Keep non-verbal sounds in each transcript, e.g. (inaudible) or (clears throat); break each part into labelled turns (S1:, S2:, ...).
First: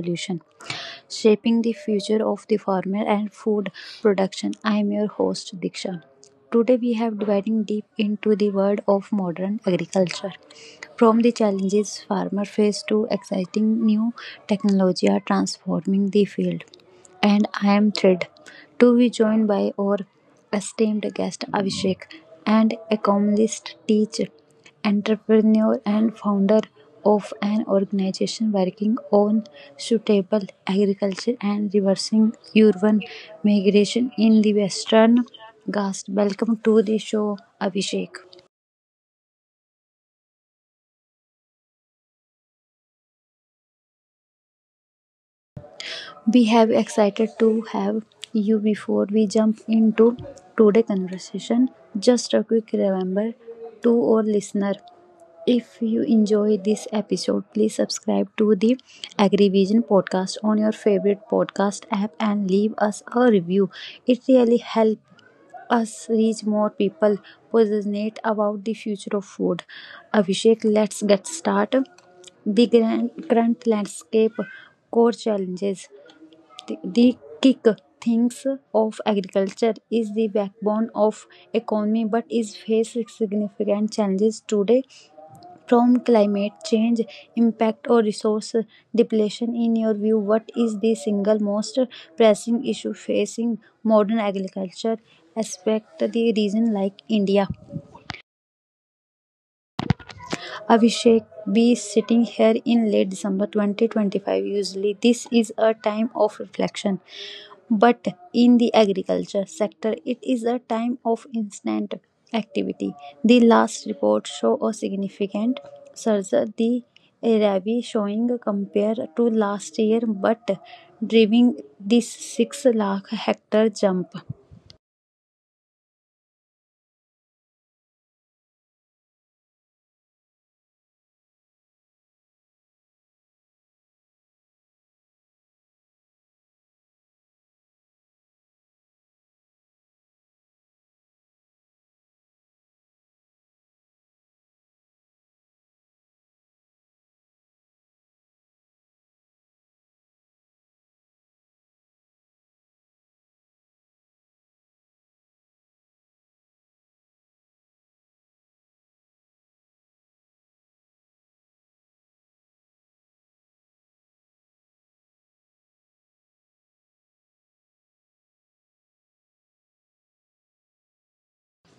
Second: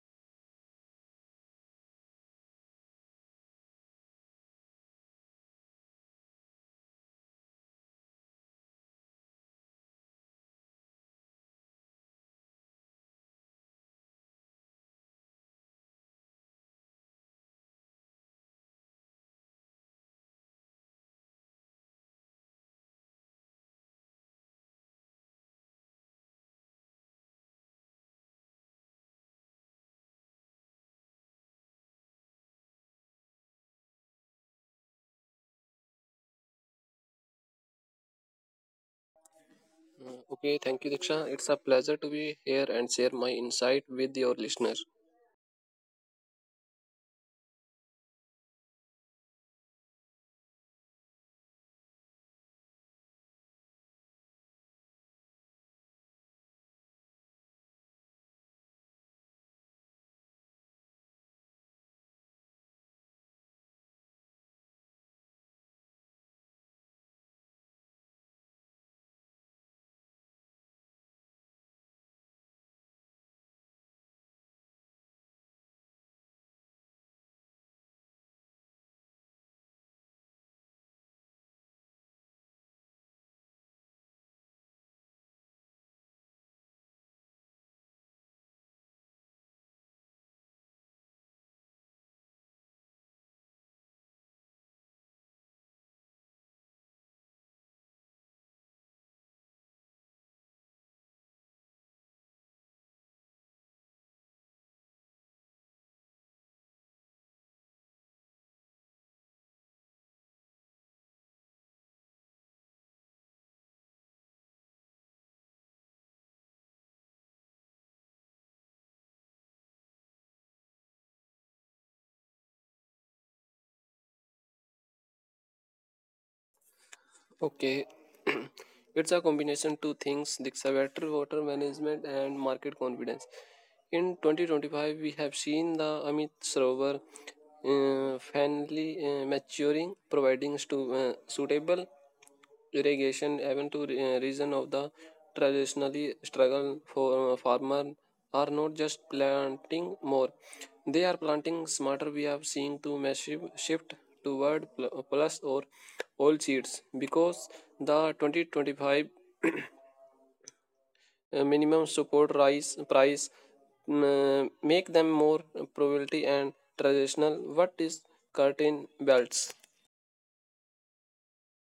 S1: solution shaping the future of the farmer and food production. I am your host Diksha. Today we have diving deep into the world of modern agriculture, from the challenges farmer face to exciting new technology are transforming the field. And I am thrilled to be joined by our esteemed guest Abhishek, an economist, teacher, entrepreneur, and founder of an organization working on suitable agriculture and reversing urban migration in the Western Ghats. Welcome to the show, Abhishek.
S2: Okay, thank you, Diksha. It's a pleasure to be here and share my insight with your listeners.
S1: We have excited to have you before we jump into today's conversation. Just a quick remember to our listener, if you enjoy this episode, please subscribe to the AgriVision podcast on your favorite podcast app and leave us a review. It really helps us reach more people passionate about the future of food. Abhishek, let's get started. The grand, current landscape, core challenges, the kick thinks of agriculture is the backbone of economy but is facing significant challenges today from climate change impact or resource depletion. In your view, what is the single most pressing issue facing modern agriculture aspect the region like India? Abhishek, be sitting here in late December 2025. Usually, this is a time of reflection, but in the agriculture sector, it is a time of instant activity. The last report show a significant surge. The Rabi showing compared to last year, but driving this 6 lakh hectare jump.
S2: Okay, it's a combination two things, Diksha, better water management and market confidence. In 2025, we have seen the Amit Sarovar finally maturing, providing suitable irrigation even to reason of the traditionally struggle for farmer are not just planting more, they are planting smarter. We are seeing to massive shift toward plus or all seeds because the 2025 minimum support rice price make them more probability and traditional what is curtain belts.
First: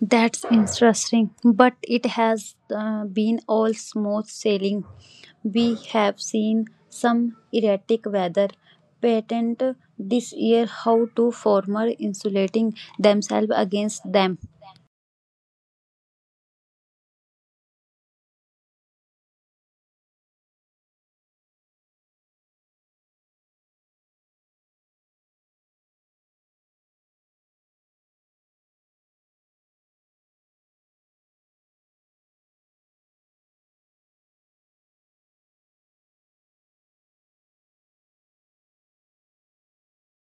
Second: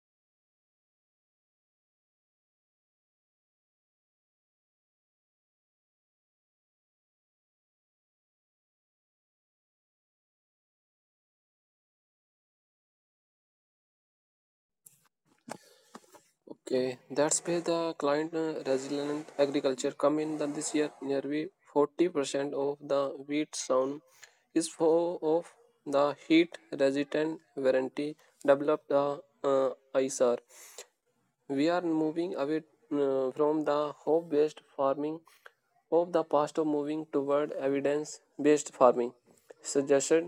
S1: That's interesting, but it has been all smooth sailing. We have seen some erratic weather patent this year. How to farmer insulating themselves against them?
S2: Okay, that's where the client resilient agriculture come in. That this year, nearly 40% of the wheat sown is for of the heat resistant variety developed the ISR. We are moving away from the hope based farming of the past of moving toward evidence based farming. Suggested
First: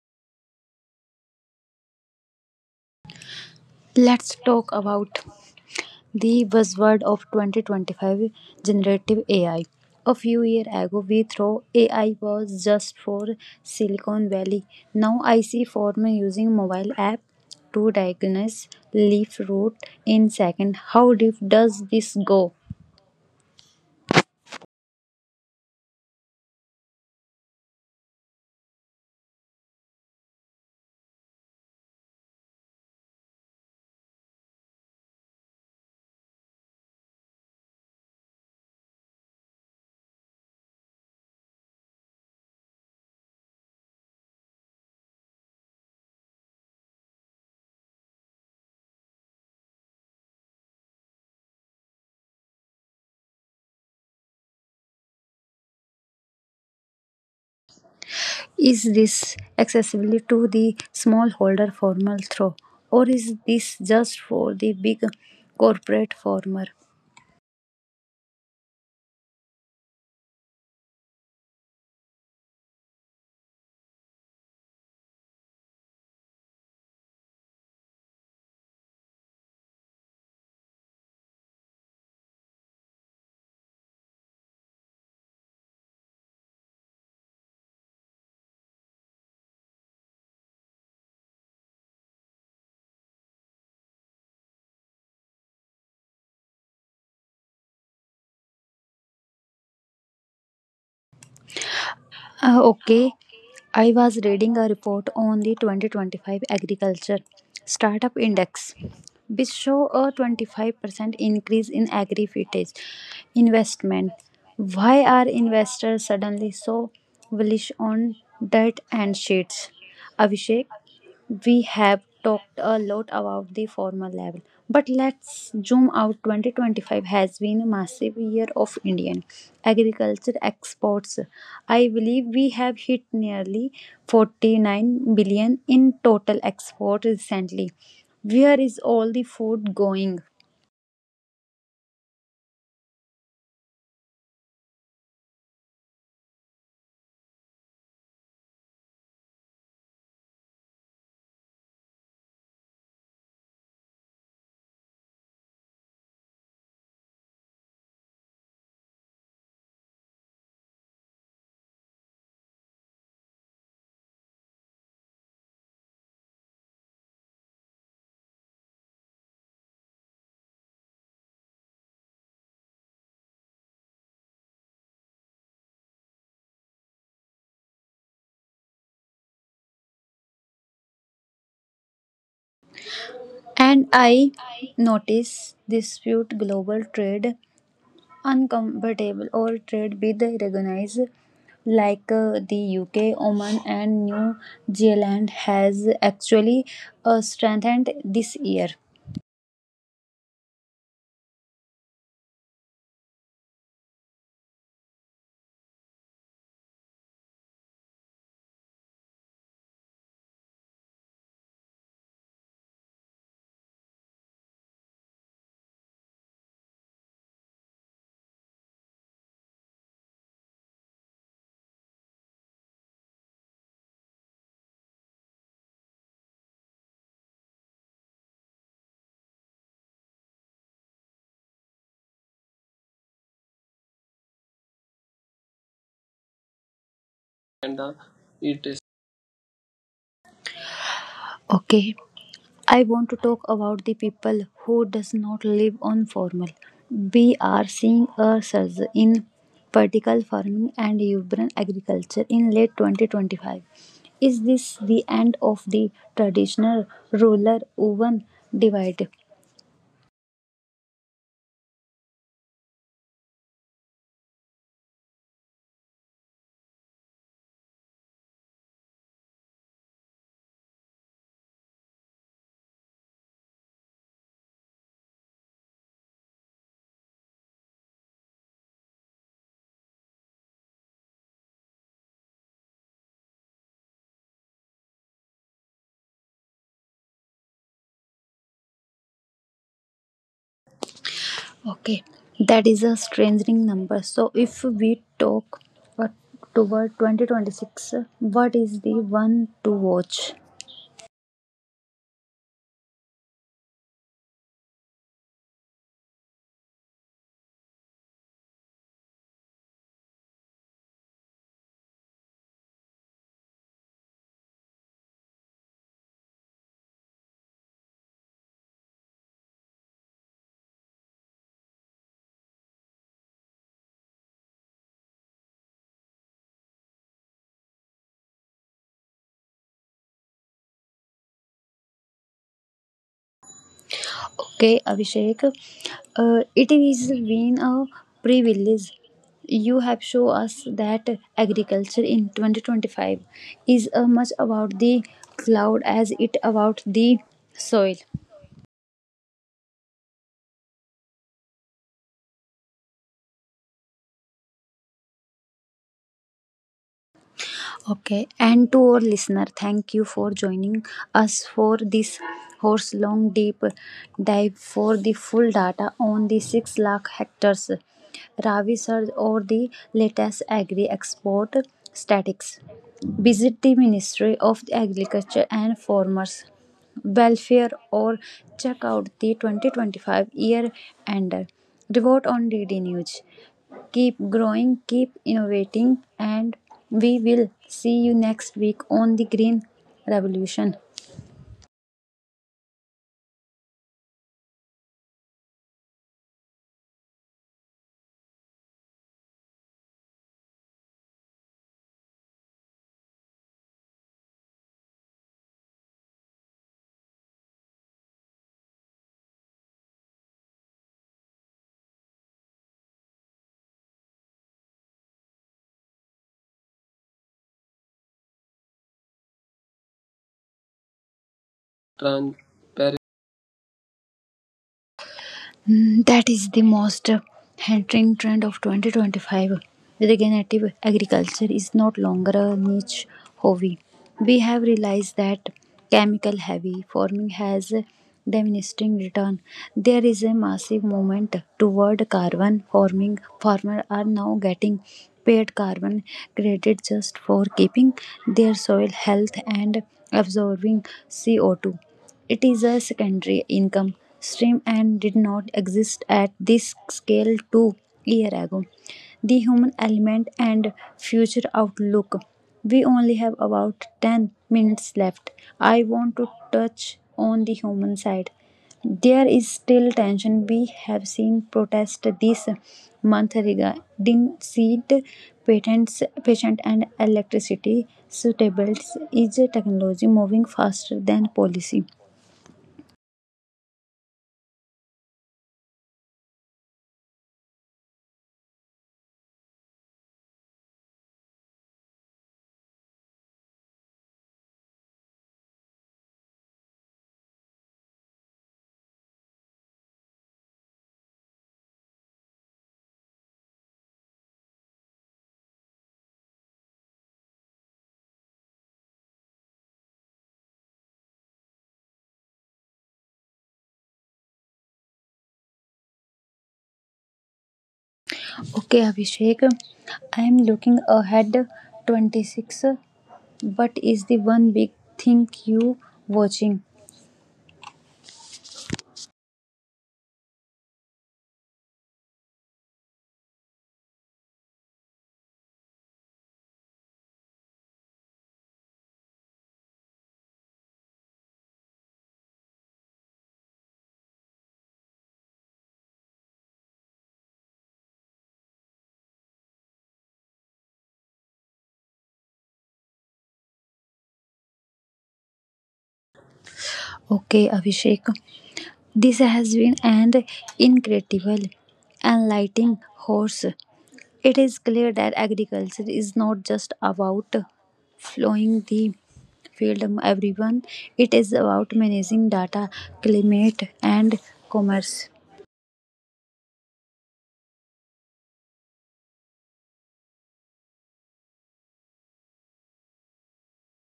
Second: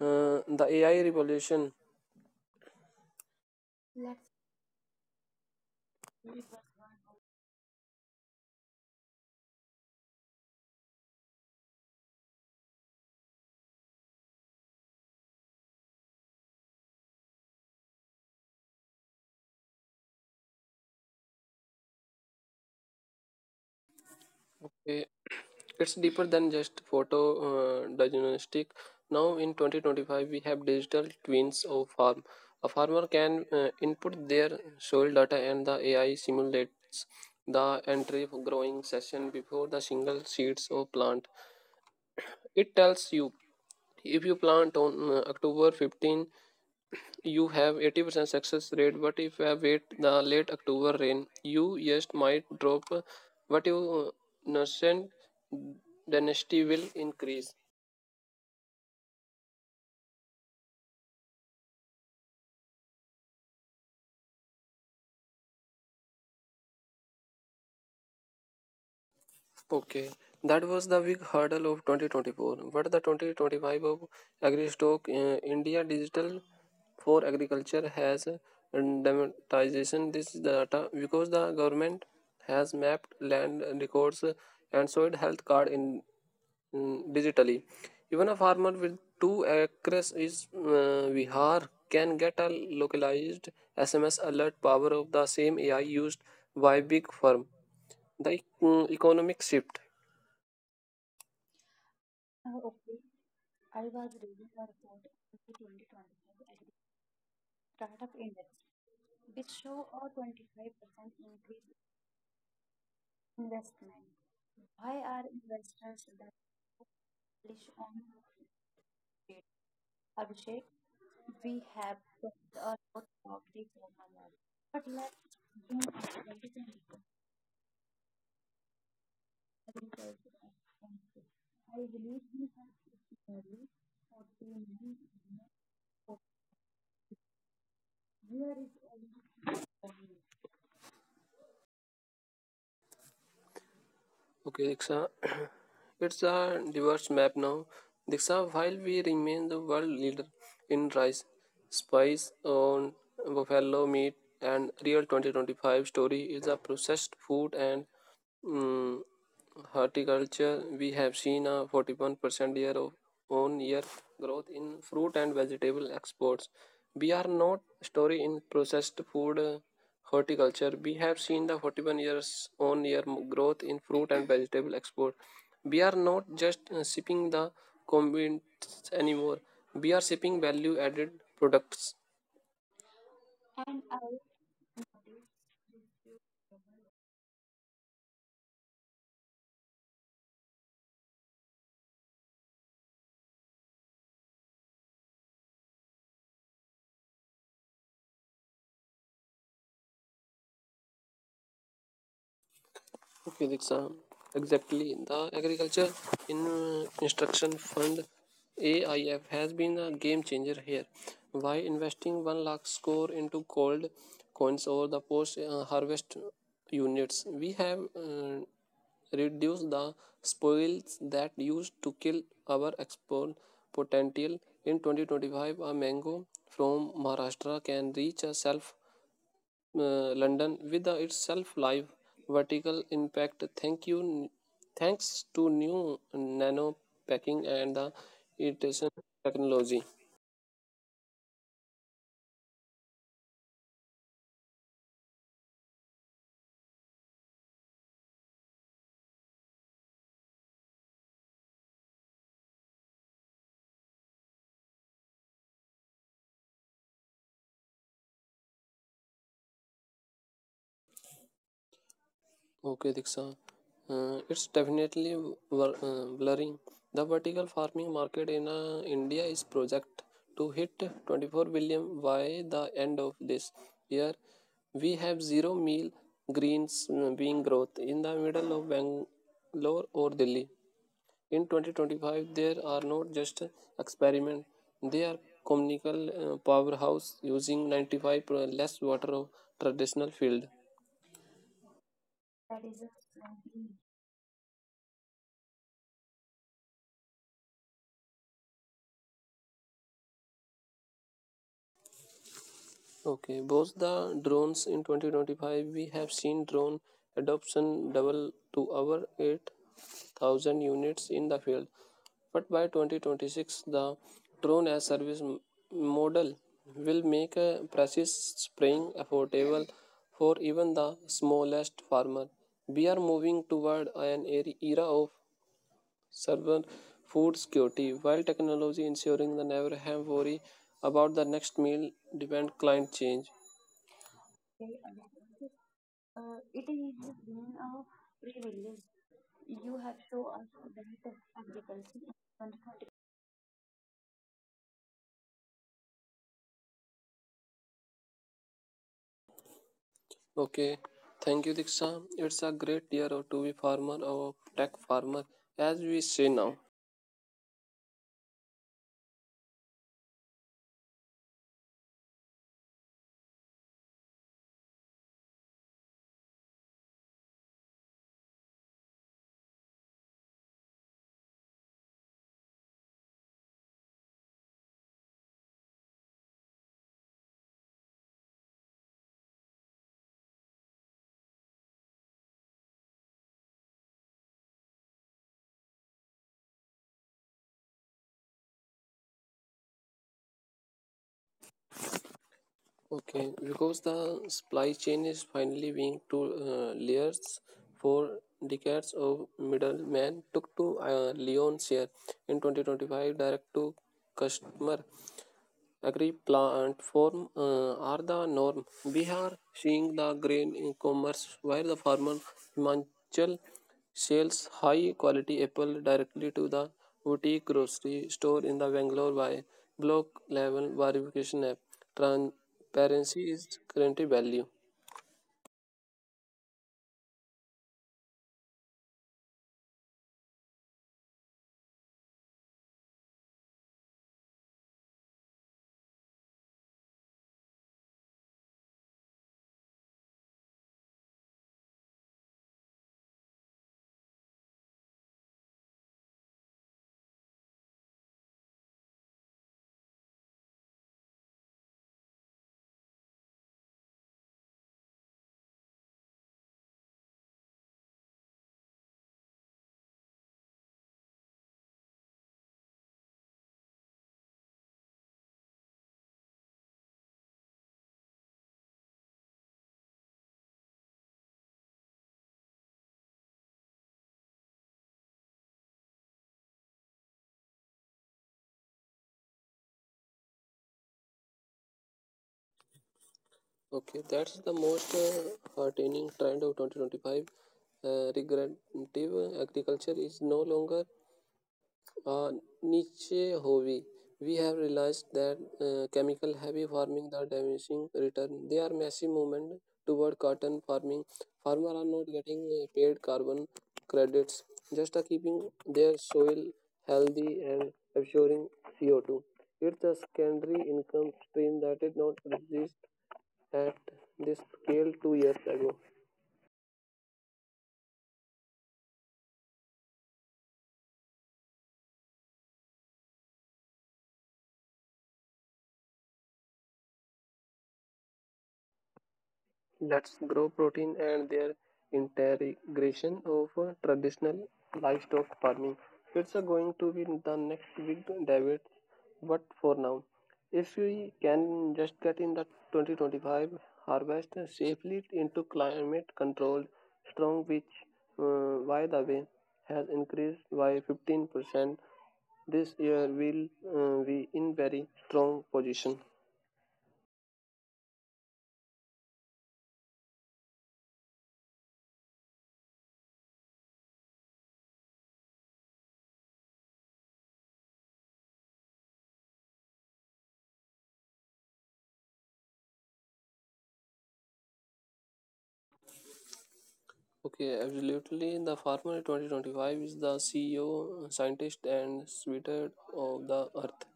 S2: the AI revolution.
S1: Let's talk about the buzzword of 2025, generative AI. A few years ago, we thought AI was just for Silicon Valley. Now I see farmers using mobile app to diagnose leaf rot in second. How deep does this go?
S2: eh, it's deeper than just photo diagnostic. Now in 2025 we have digital twins of farm. A farmer can input their soil data and the AI simulates the entry of growing session before the single seeds of plant. It tells you if you plant on october 15 you have 80% success rate, but if you wait the late october rain you just might drop, but your nascent dynasty will increase.
S1: Is this accessible to the smallholder farmer through, or is this just for the big corporate farmer?
S2: Okay, that was the big hurdle of 2024 but the 2025 of agri india digital for agriculture has demonetization this data because the government has mapped land records and soil health card in digitally. Even a farmer with 2 acres is Vihar can get a localized SMS alert power of the same AI used by big firm. The economic shift.
S1: Uh, okay, I was reading a report on the 2025 Agriculture Startup Index, which show a 25% increase in agri-footage investment. Why are investors suddenly so bullish on dirt and sheets? Abhishek, we have talked a lot about the formal level, but let's zoom out. 2025 has been a massive year of Indian agriculture exports. I believe we have hit nearly 49 billion in total export recently. Where is all the food going?
S2: Okay, Diksha. (coughs) (clears throat) It's a diverse map now. Diksha, while we remain the world leader in rice, spice on buffalo meat and real 2025 story is a processed food and Mm, horticulture, we have seen a 41% year of on year growth in fruit and vegetable exports. We are not story in processed food horticulture. We have seen the 41 years on year growth in fruit and vegetable export. We are not just shipping the commodities anymore. We are shipping value added products.
S1: And I notice dispute global trade uncomfortable or trade with recognized like the UK, Oman and New Zealand has actually strengthened this year.
S2: Physics are exactly the agriculture in instruction fund AIF has been a game changer here. Why investing 1 lakh score into gold coins or the post harvest units? We have reduced the spoils that used to kill our export potential. In 2025, a mango from Maharashtra can reach a self London with the itself live vertical impact. Thanks to new nano packing and
S1: And
S2: the
S1: it is
S2: iteration technology.
S1: okay, I want to talk about the people who does not live on formal. We are seeing a surge in vertical farming and urban agriculture in late 2025. Is this the end of the traditional rural urban divide?
S2: Okay, Diksha. It's definitely blurring. The vertical farming market in India is project to hit 24 billion by the end of this year. We have zero meal greens being growth in the middle of Bangalore or Delhi. In 2025, there are not just experiments, they are communal powerhouse using 95 per- less water of traditional field.
S1: Okay, that is a strengthening number. So, if we talk uh, toward 2026, what is the one to watch?
S2: Okay, both the drones in 2025 we have seen drone adoption double to over 8,000 units in the field. But by 2026 the drone as service model will make a precise spraying affordable for even the smallest farmer. We are moving toward an era of server food security while technology ensuring the never have worry about the next meal depend climate change.
S1: Okay, Abhishek, it is been a privilege. You have shown us that agriculture in 2025 is as much about the cloud as it about the soil.
S2: Okay, thank you, Diksha. It's a great year to be farmer or tech farmer, as we say now.
S1: Okay, and to our listener, thank you for joining us for this horse long deep dive. For the full data on the 6 lakh hectares Ravi surge or the latest agri export statistics, visit the Ministry of Agriculture and Farmers Welfare or check out the 2025 year ender report on DD News. Keep growing, keep innovating, and we will see you next week on the Green Revolution.
S2: Okay, because the supply chain is finally being two layers. Four decades of middlemen took to Leon's share in 2025 direct to customer Agri platform are the norm. Bihar seeing the grain in commerce where the farmer Himachal sells high quality apple directly to the boutique grocery store in the Bangalore by block level verification app.
S1: Transparency.
S2: Transparency is currently value.
S1: Mm, that is the most entering trend of 2025. Regenerative agriculture is not longer a niche hobby. We have realized that chemical heavy farming has a diminishing return. There is a massive movement toward carbon farming. Farmers are now getting paid carbon credit just for keeping their soil health and absorbing CO2. It is a secondary income stream and did not exist at this scale 2 years ago. The human element and future outlook. We only have about 10 minutes left. I want to touch on the human side. There is still tension. We have seen protest this month regarding seed patents, patient and electricity suitables. Is technology moving faster than policy?
S2: Okay, that's the most heartening trend of 2025. Regenerative agriculture is no longer uh, niche hobby. We have realized that chemical heavy farming are diminishing return. They are massive movement toward cotton farming. Farmers are not getting paid carbon credits, just are keeping their soil healthy and absorbing CO2. It's a secondary income stream that did not exist at this scale 2 years ago.
S1: Okay, Abhishek. I am looking ahead 26. What is the one big thing you watching?
S2: Let's grow protein and their integration of traditional livestock farming. It's going to be the next big debate, but for now, if we can just get in the 2025 harvest safely into climate controlled strong, which, by the way, has increased by 15% this year, will be in very strong position.
S1: Okay, Abhishek. This has been an incredible, enlightening horse. It is clear that agriculture is not just about flowing the field everyone. It is about managing data, climate and commerce.
S2: Okay, absolutely. The farmer 2025 is the CEO, scientist, and sweetheart of the earth.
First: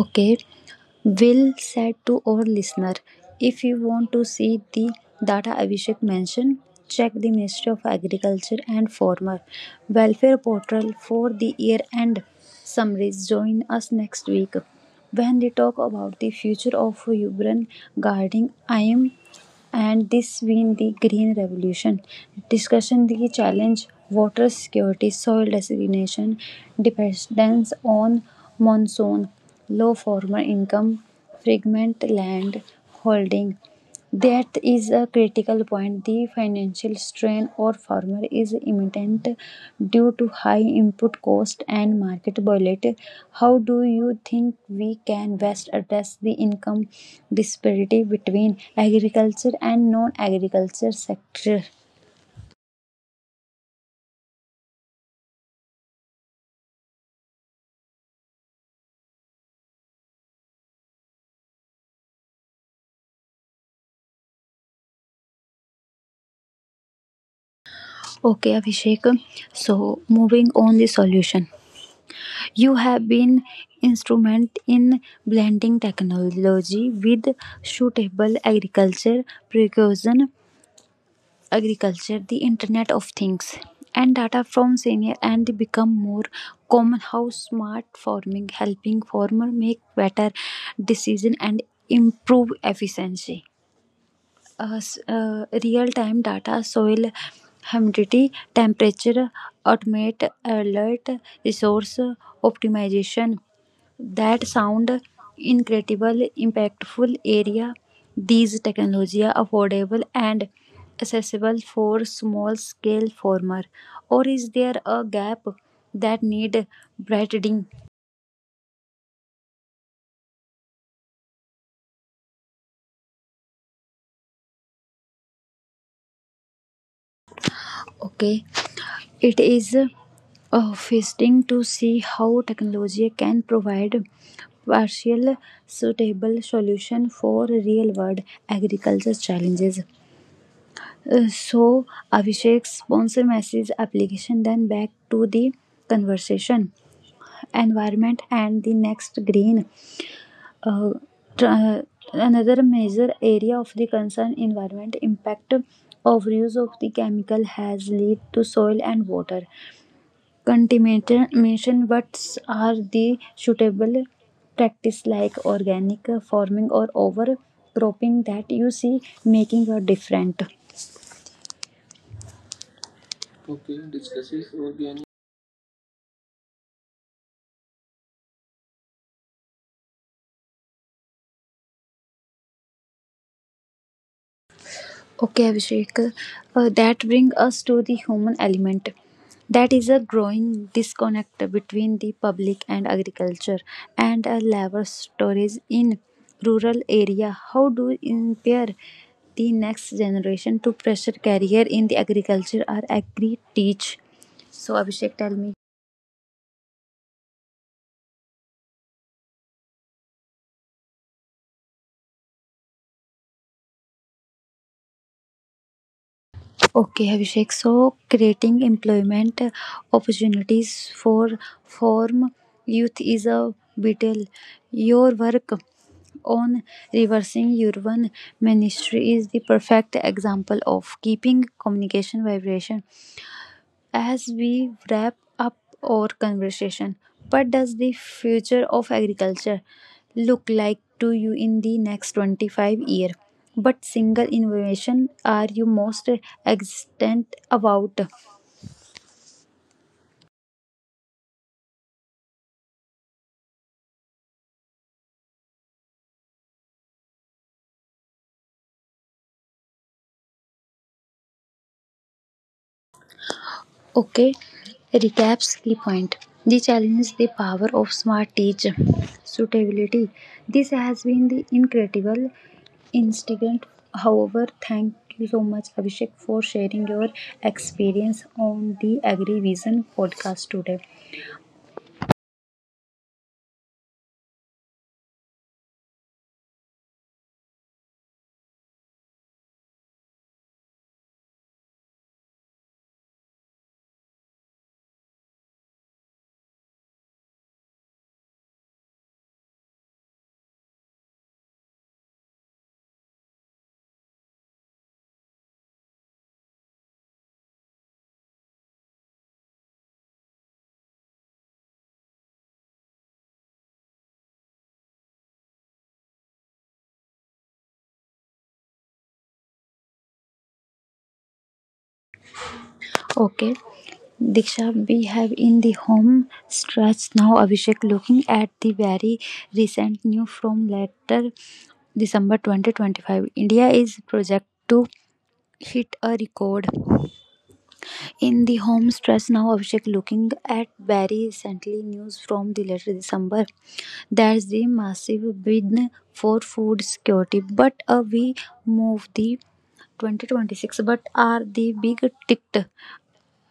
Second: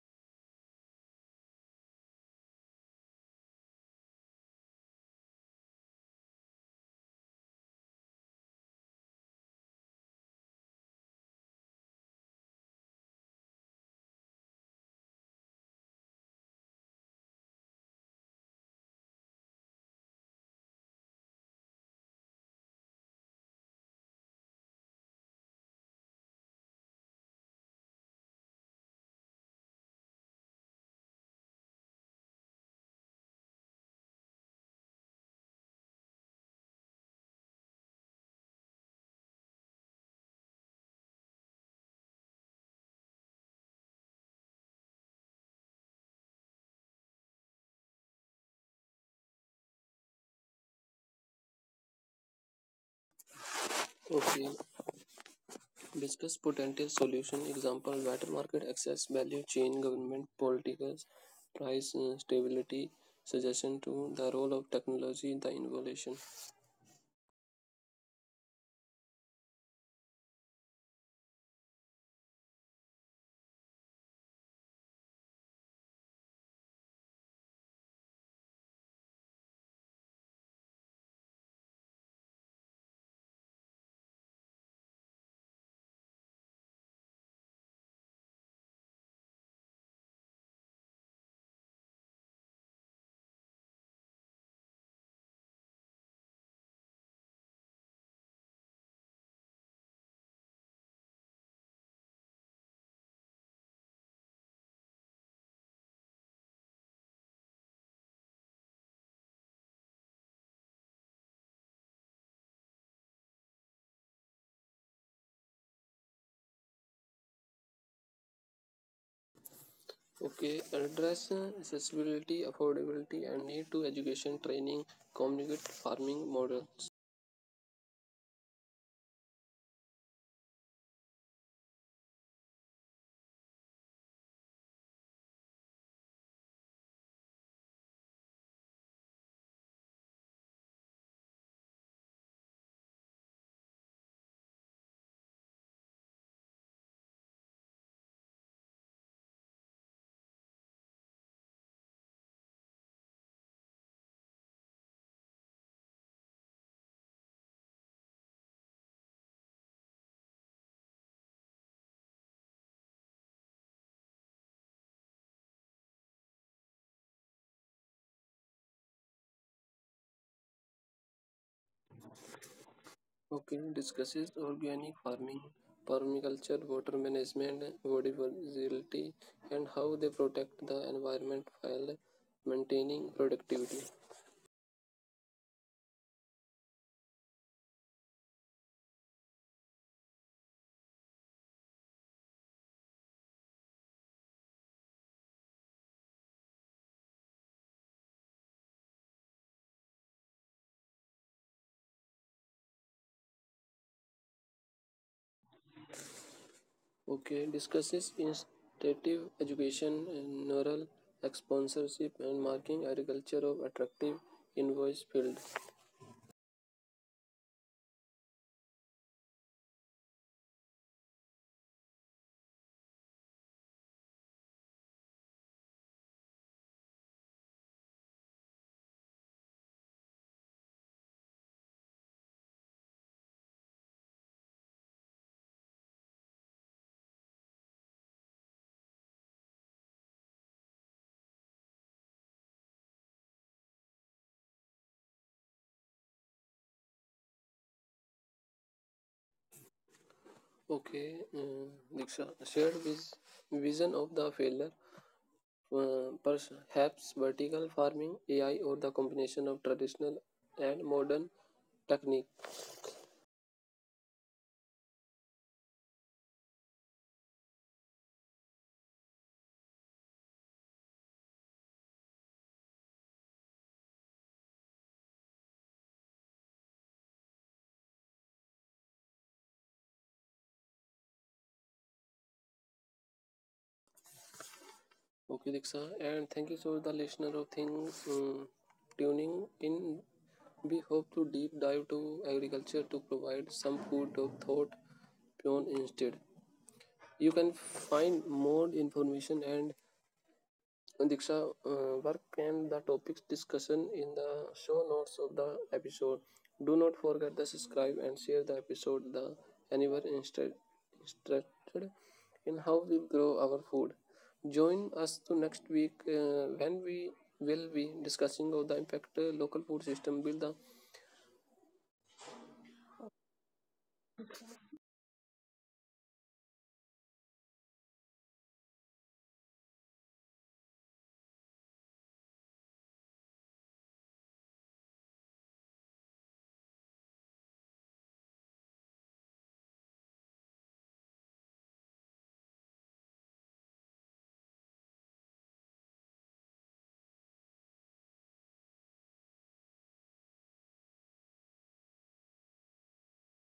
S1: Okay, Will said to our listener, if you want to see the data Abhishek mentioned, check the Ministry of Agriculture and Farmer Welfare portal for the year end summaries. Join us next week when we talk about the future of urban gardening. I am and this win the green revolution discussion the challenge water security soil designation dependence on monsoon low farmer income fragment land holding. That is a critical point. The financial strain on farmer is imminent due to high input cost and market volatility. How do you think we can best address the income disparity between agriculture and non-agriculture sector?
S2: Okay, discuss potential solution. Example: better market access, value chain, government policies, price stability. Suggestion to the role of technology in the innovation.
S1: Okay, Abhishek. So moving on the solution. You have been instrument in blending technology with suitable agriculture precision agriculture, the Internet of Things, and data from senior and become more common. How smart farming helping farmer make better decision and improve efficiency real-time data, soil humidity, temperature, automate alert, resource optimization. That sound incredible, impactful area. These technology are affordable and accessible for small-scale farmer, or is there a gap that need widening?
S2: Okay, address accessibility, affordability, and need to education, training, communicate farming models.
S1: Okay, it is fascinating to see how technology can provide partial suitable solution for real world agriculture challenges. Uh, so, Abhishek's sponsor message application then back to the conversation environment and the next green uh, tr- another major area of the concern environment impact of use of the chemical has lead to soil and water cultivation methods are the suitable practice like organic farming or overcropping that you see making a difference.
S2: Okay,
S1: Okay,
S2: discusses
S1: discusses
S2: organic
S1: organic.
S2: farming, permaculture, water management, biodiversity, and how they protect the environment while maintaining productivity.
S1: Okay, Abhishek. That brings us to the human element. That is a growing disconnect between the public and agriculture and a level storage in rural area. How do we impair the next generation to pressure career in the agriculture or agri teach? So Abhishek, tell me.
S2: Okay, discusses instinctive education, and neural sponsorship, and marking agriculture of attractive invoice field.
S1: Okay, Abhishek. So, creating employment opportunities for form youth is a vital. Your work on reversing urban ministry is the perfect example of keeping communication vibration. As we wrap up our conversation, what does the future of agriculture look like to you in the next 25 years? What single innovation are you most excited about?
S2: Okay, Diksha shared vision of the failure. Perhaps vertical farming, AI, or the combination of traditional and modern technique.
S1: Okay, recaps key point. The challenge the power of smart teach suitability. This has been the incredible instigant. However, thank you so much, Abhishek, for sharing your experience on the AgriVision podcast today.
S2: Okay, Diksha, and thank you so the listener of things tuning in. We hope to deep dive to agriculture to provide some food of thought beyond instead. You can find more information and Diksha work and the topics discussion in the show notes of the episode. Do not forget to subscribe and share the episode. The anywhere instead instructed in how we grow our food. Join us to next week when we will be discussing of the impact local food system build the
S1: Okay, Diksha, we have in the home stretch now. Abhishek looking at the very recent news from later December 2025. India is projected to hit a record. In the home stress now, Abhishek looking at very recently news from the later December. There's the massive bid for food security, but we move the 2026 but are the big ticket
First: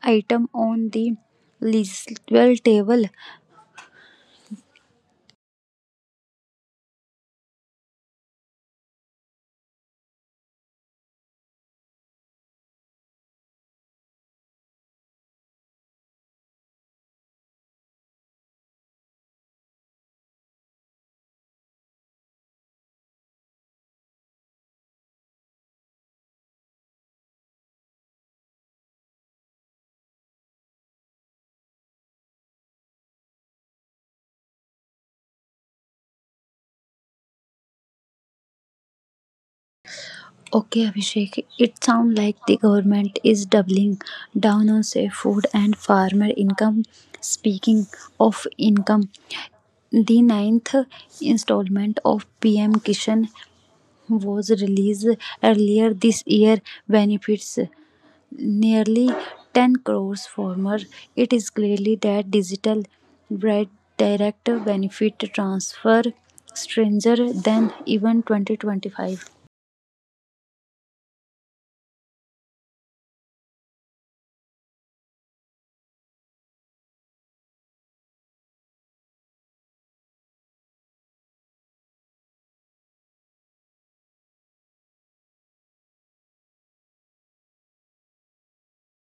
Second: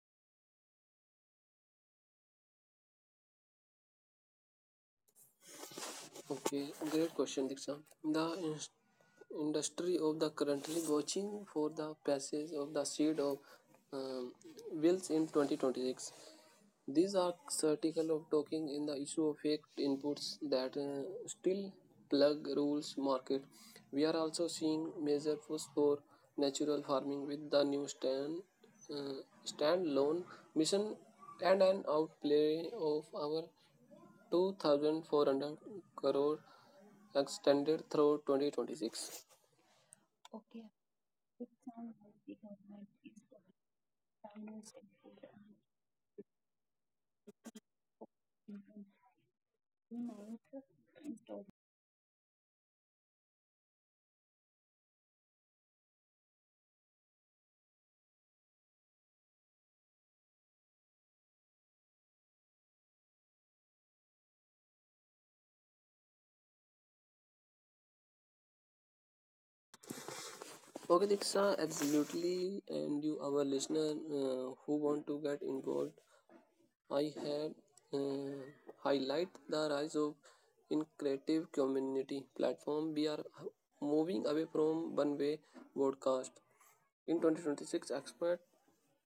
S1: item on the legislative table.
S2: okay great question Diksha. The industry of the currently watching for the passage of the seed of um, wills in 2026. These are critical of talking in the issue of fake inputs that still plug rules market. We are also seeing major push for natural farming with the new stand standalone mission and an outplay of our 2400 crore extended through 2026.
S1: Okay, Abhishek, it sounds like the government is doubling down on safe food and farmer income. Speaking of income, the ninth installment of PM Kishan was released earlier this year, benefits nearly 10 crores farmers. It is clearly that digital bread direct benefit transfer stranger than even 2025.
S2: Okay, Diksha, absolutely. And you, our listener who want to get involved I had uh, highlight the rise of in creative community platform. We are moving away from one-way broadcast. In 2026, expect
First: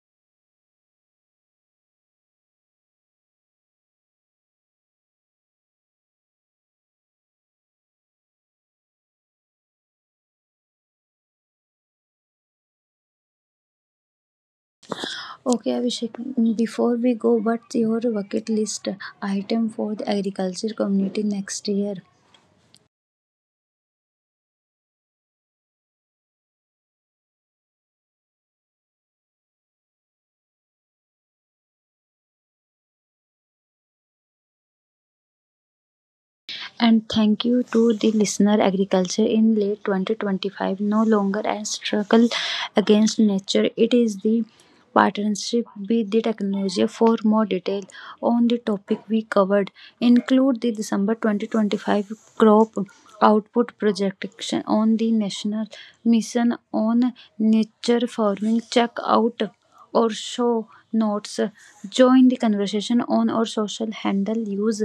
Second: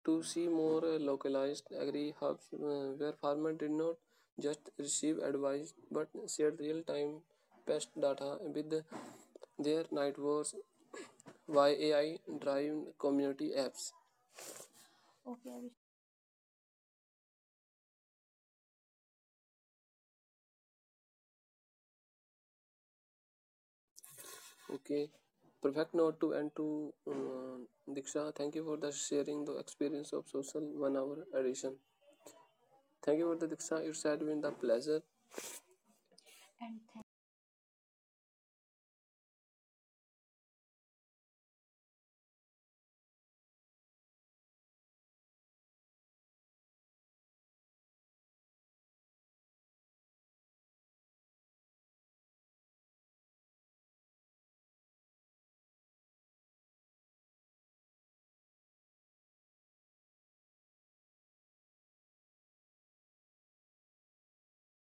S2: to see more localized agri hubs where farmers did not just receive advice but shared real-time pest data with their networks via AI-driven community apps.
S1: Okay, Abhishek, before we go, what's your bucket list item for the agriculture community next year?
S2: Okay, perfect note to end to Diksha. Thank you for the sharing the experience of social 1 hour edition. Thank you for the Diksha. It's had been the pleasure.
S1: And thank you to the listener. Agriculture in late 2025 no longer a struggle against nature, it is the partnership with the technology. For more detail on the topic we covered, include the December 2025 crop output projection on the National Mission on Nature Farming. Check out or show notes. Join the conversation on our social handle. Use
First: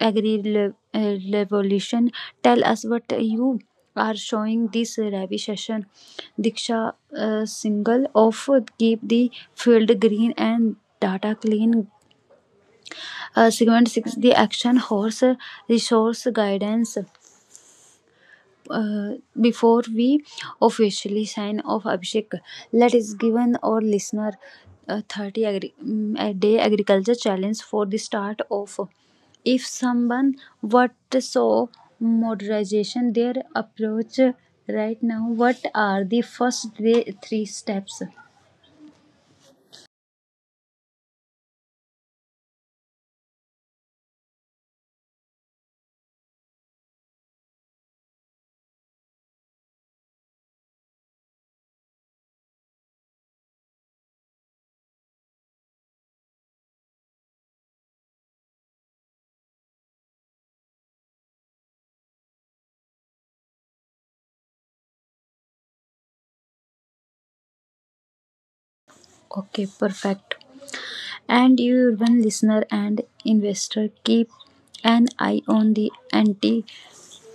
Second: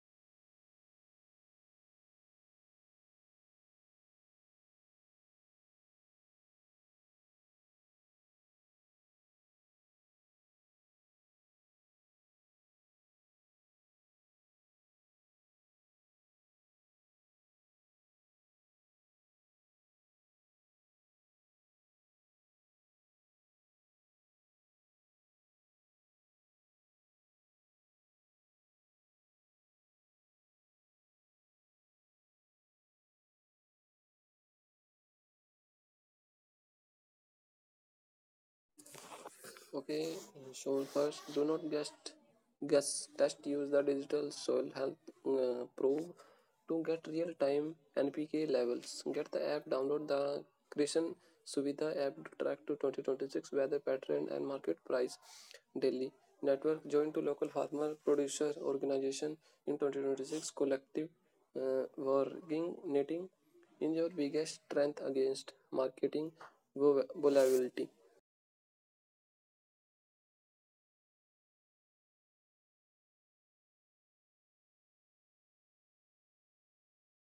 S1: Agri Revolution. Tell us what you are showing this Ravi session. Diksha single of keep the field green and data clean. Segment 6 the action horse resource guidance uh, before we officially sign off, Abhishek, let us given our listener a a day agriculture challenge for the start of. If someone what so modernization their approach right now, what are the first day, three steps?
S2: Okay, so first, do not just guess. Just use the digital soil health pro to get real time NPK levels. Get the app, download the Krishan Suvidha app to track to 2026 weather pattern and market price daily. Network joined to local farmer producer organization in 2026 collective working knitting in your biggest strength against marketing volatility.
S1: Okay, perfect. And you urban listener and investor keep an eye on the anti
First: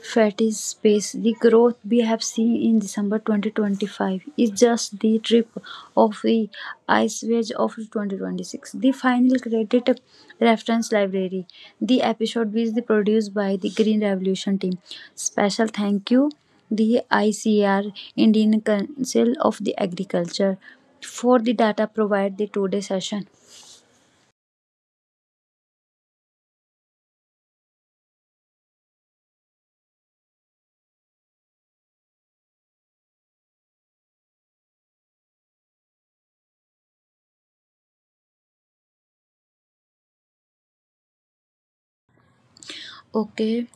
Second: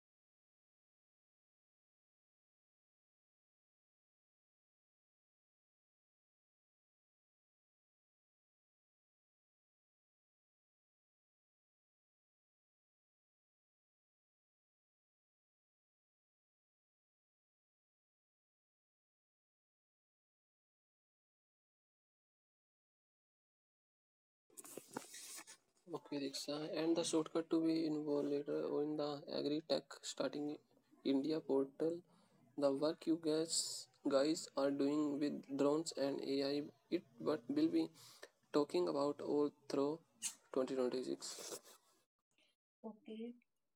S1: Fatty Space. The growth we have seen in December 2025 is just the tip of the iceberg of 2026. The final credit reference library. The episode is produced by the Green Revolution team. Special thank you the ICR Indian Council of the Agriculture for the data provided the today session.
S2: Okay, Diksha. And the shortcut to be involved later in the agri tech starting India portal. The work you guys are doing with drones and AI it but will be talking about all through 2026.
S1: Okay,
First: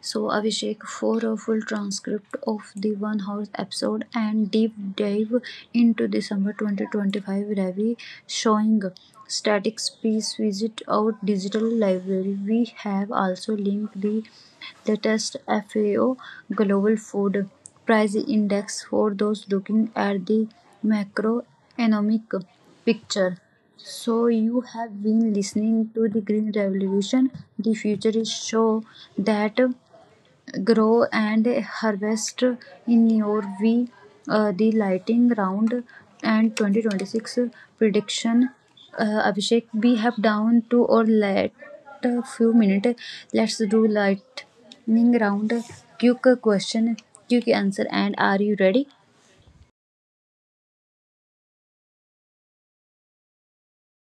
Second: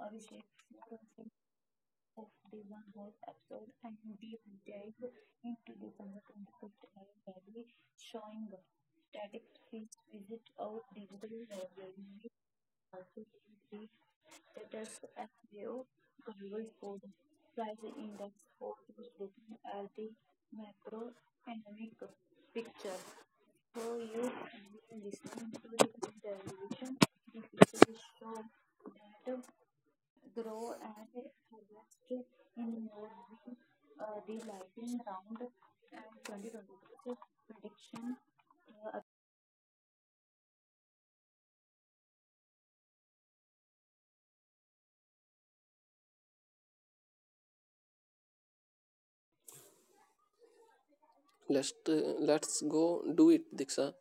S1: so Abhishek, for a full transcript of the One House episode and deep dive into the summer 2025 Ravi showing statics piece, visit our digital library. We have also linked the latest FAO Global Food Price Index for those looking at the macroeconomic picture. So, you have been listening to The Green Revolution, the futurist show that grow and harvest in your way. The lighting round and 2026 prediction. Abhishek, we have down to or let a few minutes. Let's do lightning round. Quick question, quick answer, and are you ready?
S2: Let's uh, let's go do it, Diksha.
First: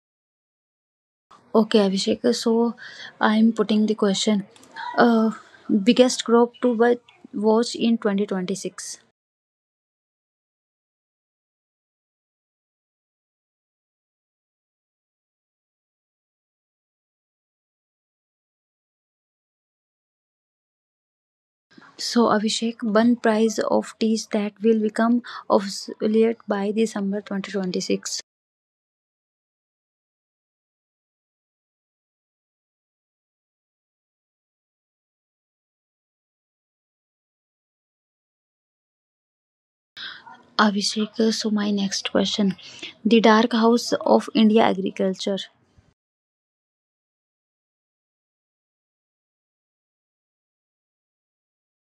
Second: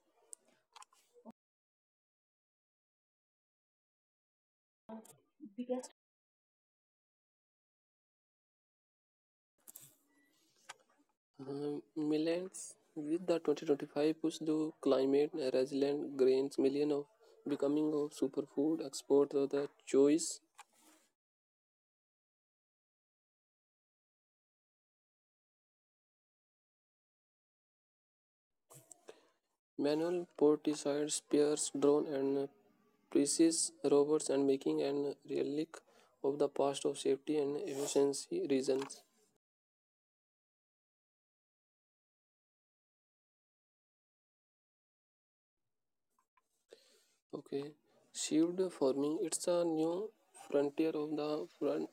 S1: Okay, Abhishek. So I'm putting the question. Uh, Biggest crop to watch in 2026.
S2: Millions with the 2025 push to climate resilient grains, million of becoming of superfood export of the choice.
S1: So Abhishek, one price of teas that will become obsolete by December 2026.
S2: Manual portisiers, spears, drone and precise robots and making an relic of the past of safety and efficiency reasons.
S1: Abhishek, so my next question. The Dark House of India Agriculture.
S2: Okay. Shield farming. It's a new frontier of the front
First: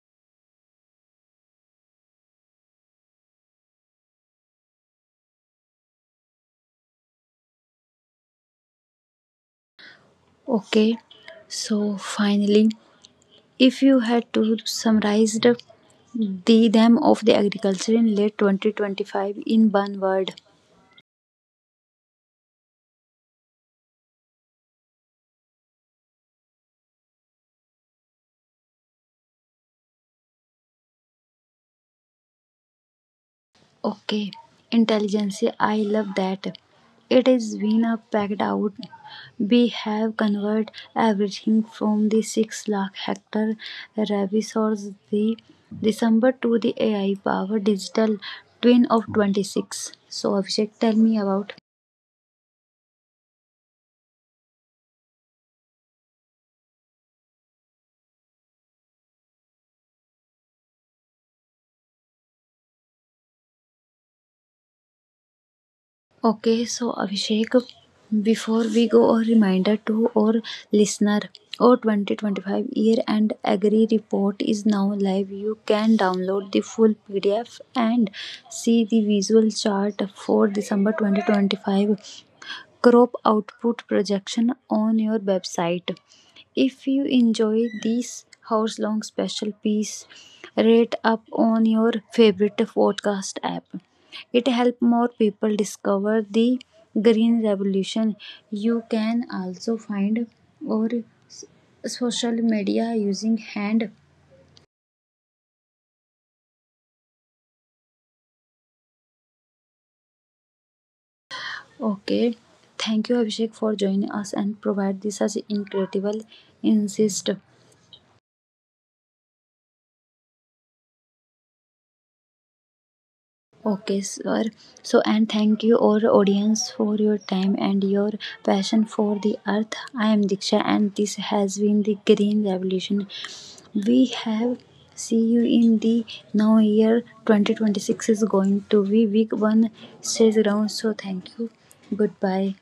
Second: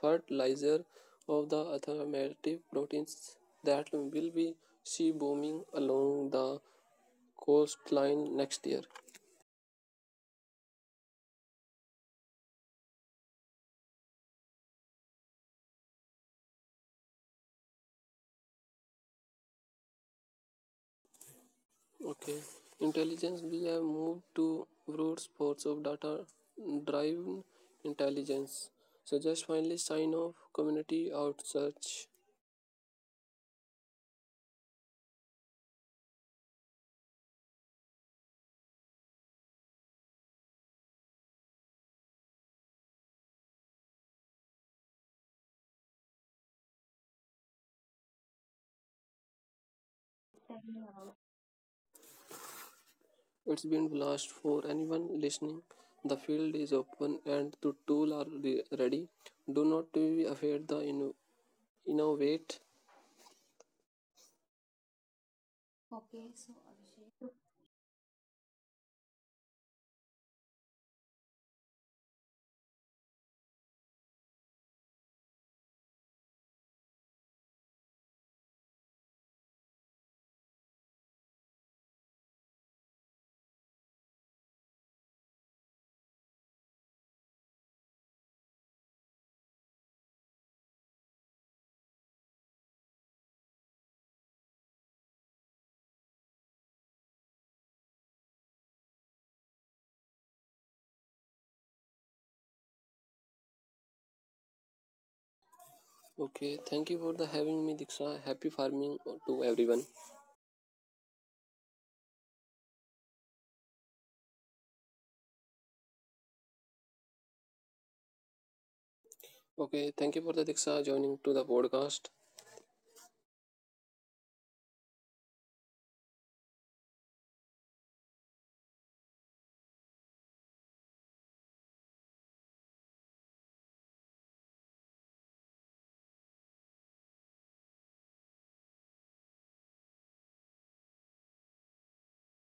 S2: fertilizer of the alternative proteins that will be sea booming along the coastline next year.
S1: Okay, so finally, if you had to summarize the them of the agriculture in late 2025 in one word.
S2: Okay. Intelligence, we have moved to broad sports of data driven intelligence. So just finally sign off community out search.
S1: Okay, intelligence. I love that. It is been a packed out. We have converted everything from the 6 lakh hectare resource the December to the AI powered digital twin of 26. So Abhishek, tell me about.
S2: It's been blast for anyone listening. The field is open and the tool are re- ready. Do not be afraid the innovate.
S1: Okay, so Abhishek, before we go, a reminder to our listener our 2025 year end agri report is now live. You can download the full PDF and see the visual chart for December 2025 crop output projection on your website. If you enjoy this hours long special piece, rate up on your favorite podcast app. It helps more people discover the green revolution. You can also find our s- social media using hand.
S2: Okay, thank you for the having me Diksha. Happy farming to everyone.
S1: Okay, thank you, Abhishek, for joining us and provide this as incredible insist.
S2: Okay, thank you for the Diksha joining to the podcast.
S1: Okay, sir. So, and thank you, our audience, for your time and your passion for the earth. I am Diksha, and this has been the Green Revolution. We have see you in the now year 2026 is going to be week one. Stay around. So, thank you. Goodbye.